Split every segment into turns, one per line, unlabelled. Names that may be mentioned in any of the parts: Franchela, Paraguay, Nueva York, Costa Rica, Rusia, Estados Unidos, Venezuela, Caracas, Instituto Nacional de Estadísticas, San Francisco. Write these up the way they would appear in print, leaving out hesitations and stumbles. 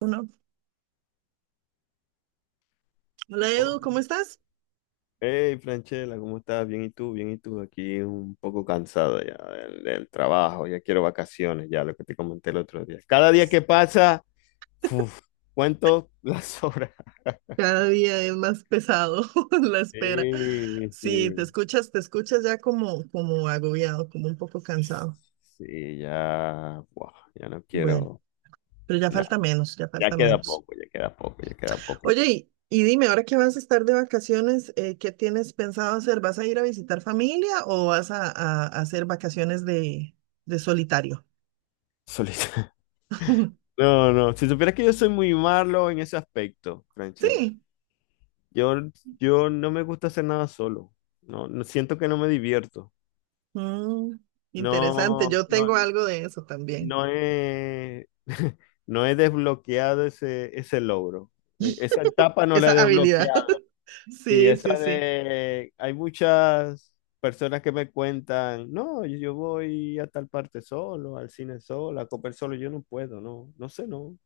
Uno. Hola
Oh.
Edu, ¿cómo estás?
Hey, Franchela, ¿cómo estás? Bien, ¿y tú? Bien, ¿y tú? Aquí un poco cansado ya del trabajo, ya quiero vacaciones, ya lo que te comenté el otro día. Cada día que pasa, uf, cuento las horas.
Cada día es más pesado la espera.
Sí,
Sí, te
sí,
escuchas, te escuchas ya como agobiado, como un poco cansado.
sí, ya, buah, ya no
Bueno,
quiero
pero ya
nada.
falta menos, ya
Ya
falta
queda
menos.
poco, ya queda poco, ya queda poco.
Oye, y dime, ahora que vas a estar de vacaciones, ¿qué tienes pensado hacer? ¿Vas a ir a visitar familia o vas a hacer vacaciones de solitario?
Solita. No, no, si supieras que yo soy muy malo en ese aspecto, Franchela.
Sí,
Yo, yo no me gusta hacer nada solo. No, siento que no me divierto.
Mm, interesante.
No,
Yo
no,
tengo algo de eso también,
no he, no he desbloqueado ese logro. Esa etapa no
esa
la he
habilidad.
desbloqueado. Sí,
Sí, sí,
esa
sí.
de, hay muchas personas que me cuentan, no, yo voy a tal parte solo, al cine solo, a comer solo, yo no puedo, no, no sé, no.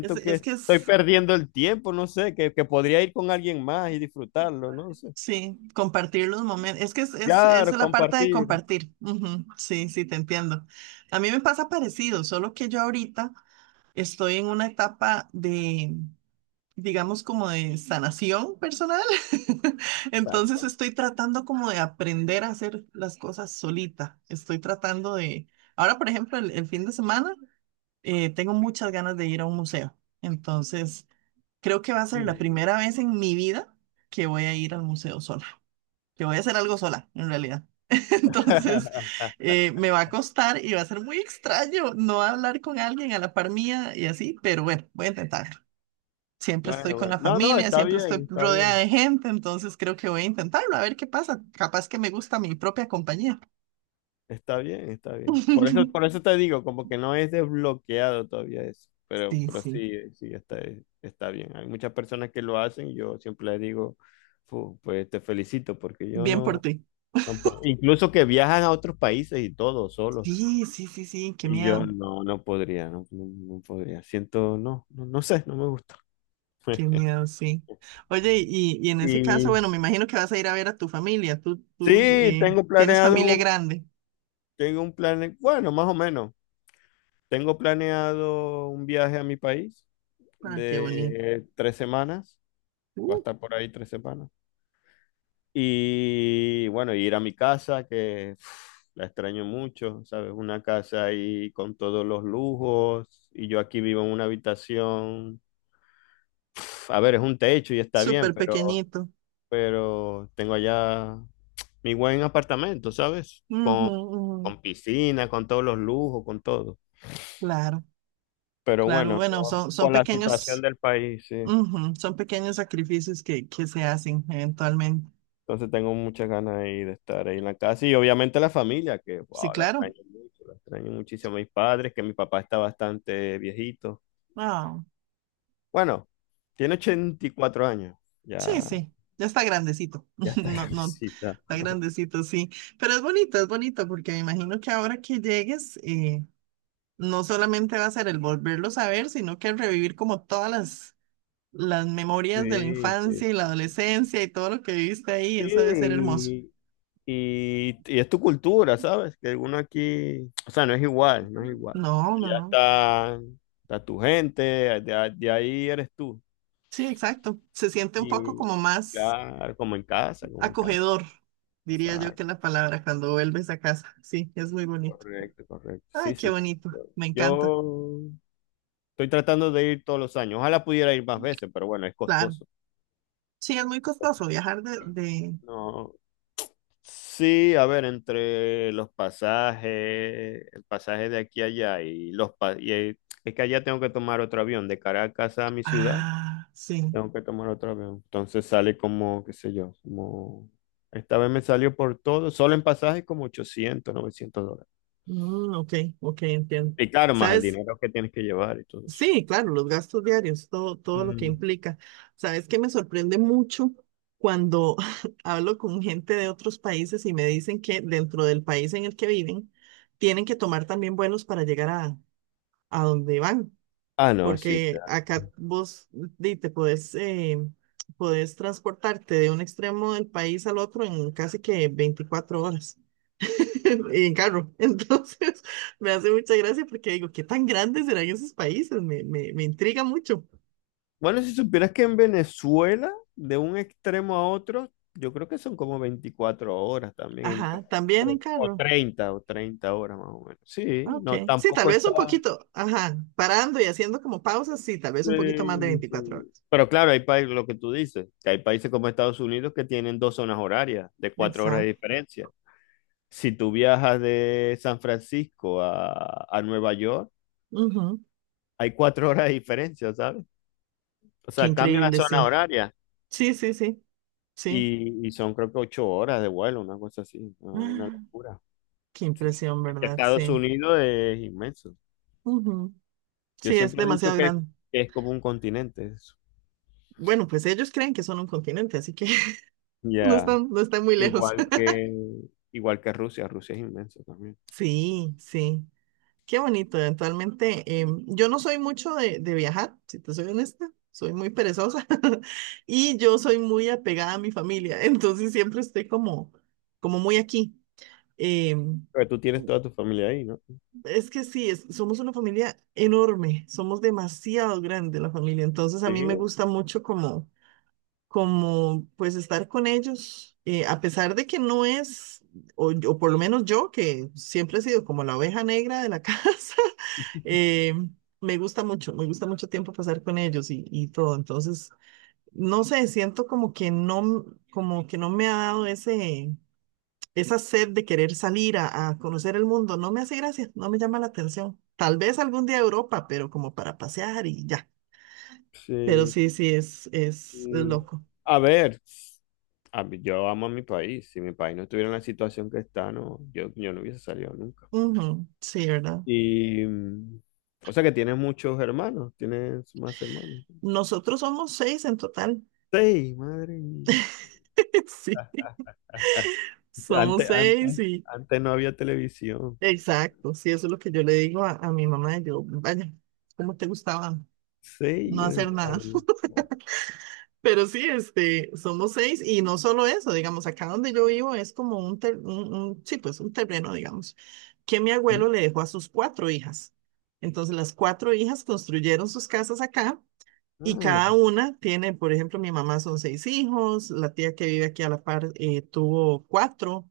Es,
que
es que
estoy
es.
perdiendo el tiempo, no sé, que podría ir con alguien más y disfrutarlo, no.
Sí, compartir los momentos. Es que es
Claro,
la parte de
compartir.
compartir. Ujú, sí, sí, te entiendo. A mí me pasa parecido, solo que yo ahorita estoy en una etapa de, digamos, como de sanación personal. Entonces
Exacto.
estoy tratando como de aprender a hacer las cosas solita. Estoy tratando de... Ahora, por ejemplo, el fin de semana, tengo muchas ganas de ir a un museo. Entonces, creo que va a ser la
Mm.
primera vez en mi vida que voy a ir al museo sola. Yo voy a hacer algo sola, en realidad. Entonces, me va a costar y va a ser muy extraño no hablar con alguien a la par mía y así, pero bueno, voy a intentarlo. Siempre estoy
Bueno,
con
bueno.
la
No, no,
familia,
está
siempre
bien,
estoy
está
rodeada
bien.
de gente, entonces creo que voy a intentarlo, a ver qué pasa. Capaz que me gusta mi propia compañía.
Está bien, está bien. Por eso te digo, como que no es desbloqueado todavía eso. Pero,
Sí,
pero
sí.
sí, sí, está, está bien. Hay muchas personas que lo hacen. Y yo siempre les digo, "Fu, pues te felicito, porque yo
Bien por
no,
ti.
no puedo". Incluso que viajan a otros países y todo, solos.
Sí, sí, sí, sí,
Y yo no, no podría, no, no, no podría. Siento, no, no, no sé, no me gusta.
qué miedo, sí. Oye, y en ese caso,
Y
bueno, me imagino que vas a ir a ver a tu familia. Tú
sí, tengo
tienes familia
planeado.
grande.
Tengo un plan, bueno, más o menos. Tengo planeado un viaje a mi país
Ah, qué bonito.
de 3 semanas. Va a
Uh,
estar por ahí 3 semanas. Y bueno, ir a mi casa, que uf, la extraño mucho, ¿sabes? Una casa ahí con todos los lujos. Y yo aquí vivo en una habitación. Uf, a ver, es un techo y está bien,
súper
pero,
pequeñito.
pero tengo allá mi buen apartamento, ¿sabes?
Ujú,
Con,
ujú.
con piscina, con todos los lujos, con todo.
Claro,
Pero
claro.
bueno,
Bueno,
no,
son
por la situación
pequeños,
del país, sí.
ujú, son pequeños sacrificios que se hacen eventualmente.
Entonces tengo muchas ganas ahí de estar ahí en la casa y obviamente la familia, que
Sí,
wow, la
claro.
extraño mucho, la extraño muchísimo a mis padres, que mi papá está bastante viejito.
Ah,
Bueno, tiene 84 años,
sí,
ya,
sí. Ya está grandecito.
ya está
No, no,
grandecita.
está grandecito, sí. Pero es bonito, porque me imagino que ahora que llegues, no solamente va a ser el volverlos a ver, sino que revivir como todas las memorias de la
Sí, sí,
infancia y la
sí.
adolescencia y todo lo que viviste ahí.
Sí,
Eso debe ser hermoso.
y es tu cultura, ¿sabes? Que uno aquí, o sea, no es igual, no es igual.
No, no,
Allá
no.
está tu gente, de ahí eres tú.
Sí, exacto. Se siente un poco
Y
como más
claro, como en casa, como en casa.
acogedor, diría yo que
Exacto,
la palabra, cuando vuelves a casa. Sí, es muy bonito.
correcto, correcto.
Ay,
Sí,
qué
sí.
bonito.
Yo
Me encanta.
yo estoy tratando de ir todos los años. Ojalá pudiera ir más veces, pero bueno, es
Claro.
costoso.
Sí, es muy costoso viajar de...
No. Sí, a ver, entre los pasajes, el pasaje de aquí a allá y es que allá tengo que tomar otro avión de Caracas a mi ciudad,
Ah, sí.
tengo que tomar otro avión. Entonces sale como, qué sé yo, como esta vez me salió por todo, solo en pasajes como 800 900 dólares.
Mm, ok, ok, entiendo.
Y claro, más el
¿Sabes?
dinero que tienes que llevar y todo eso.
Sí, claro, los gastos diarios, todo, todo lo que
Mm.
implica. Sabes que me sorprende mucho cuando hablo con gente de otros países y me dicen que dentro del país en el que viven tienen que tomar también vuelos para llegar a donde van,
Ah, no, sí,
porque
claro.
acá vos di, te podés, podés transportarte de un extremo del país al otro en casi que 24 horas. en carro. Entonces, me hace mucha gracia porque digo, ¿qué tan grandes serán esos países? Me intriga mucho.
Bueno, si supieras que en Venezuela, de un extremo a otro, yo creo que son como 24 horas también,
Ajá, también en
o
carro.
30, o 30 horas más o menos.
Ah,
Sí,
ok.
no,
Sí, tal
tampoco
vez
está...
un poquito. Ajá, parando y haciendo como pausas, sí, tal vez un poquito más de
Sí,
veinticuatro
sí.
horas.
Pero claro, hay países, lo que tú dices, que hay países como Estados Unidos que tienen dos zonas horarias de 4 horas de
Exacto.
diferencia. Si tú viajas de San Francisco a Nueva York,
Ujú.
hay 4 horas de diferencia, ¿sabes? O
Qué
sea, cambia la
increíble,
zona
sí.
horaria
Sí, sí, sí, sí.
y, son creo que 8 horas de vuelo, una cosa así, ah, una
Ah,
locura.
qué
Sí.
impresión,
Es que
¿verdad?
Estados
Sí.
Unidos es inmenso.
Ujú.
Yo
Sí, es
siempre he dicho
demasiado
que,
grande.
que es como un continente eso.
Bueno, pues ellos creen que son un continente, así que no
Ya,
están, no están muy lejos.
Igual que, igual que Rusia, Rusia es inmenso también.
Sí, sí. Qué bonito, eventualmente. Yo no soy mucho de viajar, si te soy honesta, soy muy perezosa y yo soy muy apegada a mi familia, entonces siempre estoy como muy aquí. Em,
Pero tú tienes toda tu familia ahí, ¿no?
es que sí, somos una familia enorme, somos demasiado grande la familia, entonces a
Sí,
mí me gusta mucho como pues estar con ellos, a pesar de que no es, o por lo menos yo, que siempre he sido como la oveja negra de la casa, eh, me gusta mucho tiempo pasar con ellos y todo. Entonces, no sé, siento como que no, como que no me ha dado esa sed de querer salir a conocer el mundo. No me hace gracia, no me llama la atención. Tal vez algún día a Europa, pero como para pasear y ya. Pero
sí.
sí, sí, es
Y,
loco.
a ver, yo amo a mi país. Si mi país no estuviera en la situación que está, no, yo no hubiese salido nunca.
Ujú, sí, ¿verdad?
Y, o sea que tienes muchos hermanos, tienes más hermanos.
Nosotros somos seis en total.
Seis, madre mía.
Sí, somos
Antes,
seis
antes,
y
antes no había televisión.
exacto. Sí, eso es lo que yo le digo a mi mamá. Yo, vaya, ¿cómo te gustaba no
Seis
hacer nada?
hermanos.
Pero sí, este, somos seis y no solo eso, digamos, acá donde yo vivo es como un, ter- un- sí, pues un terreno, digamos, que mi abuelo le dejó a sus cuatro hijas. Entonces, las cuatro hijas construyeron sus casas acá y cada
Ah,
una tiene, por ejemplo, mi mamá son seis hijos, la tía que vive aquí a la par tuvo cuatro.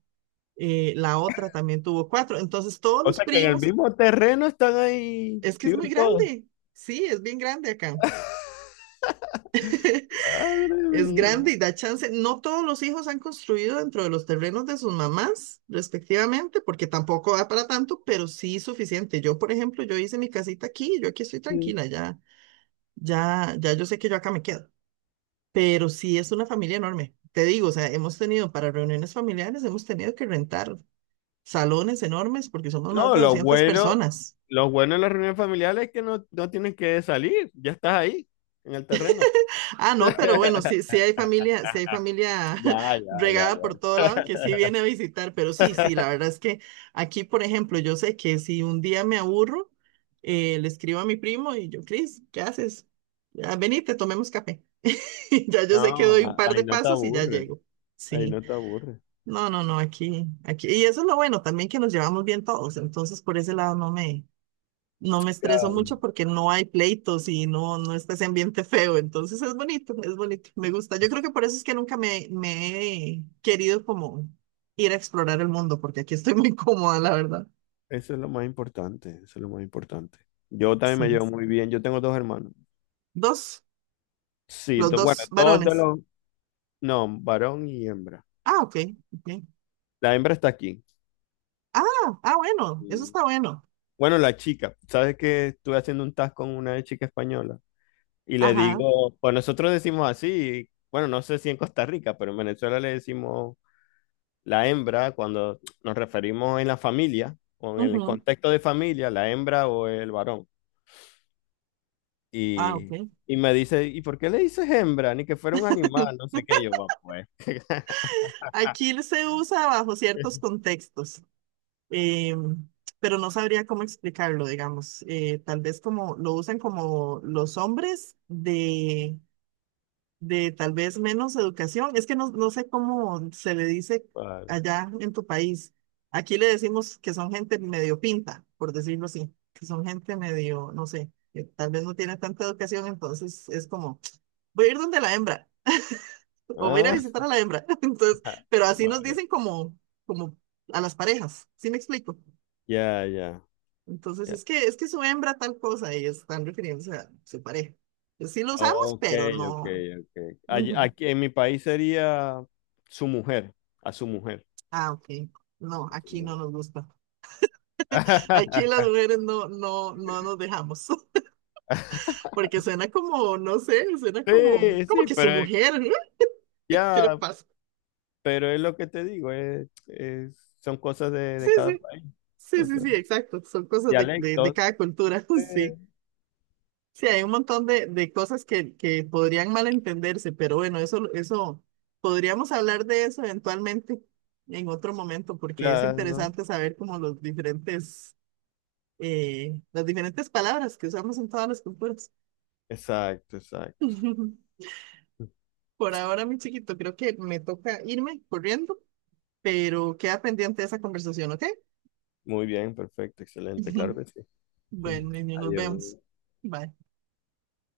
La otra también tuvo cuatro. Entonces, todos
o
los
sea que en el
primos,
mismo terreno están ahí,
es que es muy
viven todos.
grande. Sí, es bien grande acá.
Madre
Es grande y
mía.
da chance. No todos los hijos han construido dentro de los terrenos de sus mamás, respectivamente, porque tampoco da para tanto, pero sí suficiente. Yo, por ejemplo, yo hice mi casita aquí, yo aquí estoy
Sí.
tranquila, ya, ya, ya yo sé que yo acá me quedo. Pero sí es una familia enorme. Te digo, o sea, hemos tenido para reuniones familiares, hemos tenido que rentar salones enormes porque somos más
No,
de
lo
200
bueno,
personas.
lo bueno de las reuniones familiares es que no tienes que salir, ya estás ahí, en el terreno.
Ah, no, pero bueno, sí, sí hay familia
Ya, ya, ya,
regada por todo lado que sí
ya.
viene a visitar, pero sí, sí, la verdad es que aquí, por ejemplo, yo sé que si un día me aburro, le escribo a mi primo y yo, Cris, ¿qué haces? Ya, venite, tomemos café. Ya yo
No,
sé que doy un par
ahí
de
no te
pasos y ya
aburre,
llego.
ahí
Sí,
no te aburre.
no, no, no, aquí, aquí. Y eso es lo bueno también que nos llevamos bien todos, entonces por ese lado no me
Ya,
estreso mucho porque no hay pleitos y no, no está ese ambiente feo. Entonces es bonito, me gusta. Yo creo
pues,
que por eso es que nunca me he querido como ir a explorar el mundo, porque aquí estoy muy cómoda, la verdad.
eso es lo más importante, eso es lo más importante. Yo también me
Sí.
llevo muy bien, yo tengo dos hermanos.
Dos,
Sí,
los
bueno,
dos
dos de
varones.
los, no, varón y hembra.
Ah, ok, ok.
La hembra está aquí.
Ah, ah, bueno, eso
Y
está bueno.
bueno, la chica, ¿sabes que estuve haciendo un task con una chica española? Y le
Ajá.
digo, pues nosotros decimos así, bueno, no sé si en Costa Rica, pero en Venezuela le decimos la hembra cuando nos referimos en la familia, o en el
Ujú.
contexto de familia, la hembra o el varón.
Ah,
Y,
ok.
y me dice, ¿y por qué le dices hembra? Ni que fuera un animal, no sé qué. Yo, va, pues,
Aquí se usa bajo ciertos contextos. eh, pero no sabría cómo explicarlo, digamos. Tal vez como lo usan como los hombres de tal vez menos educación. Es que no, no sé cómo se le dice
vale.
allá en tu país. Aquí le decimos que son gente medio pinta, por decirlo así, que son gente medio, no sé, que tal vez no tiene tanta educación, entonces es como, voy a ir donde la hembra, o voy a ir a
Ah,
visitar a la hembra. Entonces, pero así nos
vale.
dicen como, como a las parejas, ¿sí me explico?
Ya, ya,
Entonces,
ya.
es que su hembra tal cosa y están refiriéndose a su pareja. Pues sí lo usamos,
Ok,
pero
ok,
no.
ok.
Ujú.
Aquí en mi país sería su mujer, a su mujer.
Ah, ok. No,
A su
aquí no
mujer.
nos gusta. Aquí las mujeres no, no, no nos dejamos. Porque suena como, no sé, suena como,
Sí,
como
sí,
que su
pero
mujer, ¿no? ¿Qué le
ya,
pasa?
pero es lo que te digo, son cosas de,
Sí,
de cada
sí,
país.
sí,
O
sí,
sea,
sí, exacto. Son cosas de
dialectos.
cada cultura,
Sí,
sí. Sí, hay un montón de cosas que podrían malentenderse, pero bueno, eso, podríamos hablar de eso eventualmente en otro momento, porque es
claro.
interesante saber como los diferentes, las diferentes palabras que usamos en todas las culturas.
Exacto, exacto.
Por ahora, mi chiquito, creo que me toca irme corriendo, pero queda pendiente esa conversación, ¿ok?
Muy bien, perfecto, excelente, claro que sí.
Bueno, niño, nos
Adiós.
vemos. Bye.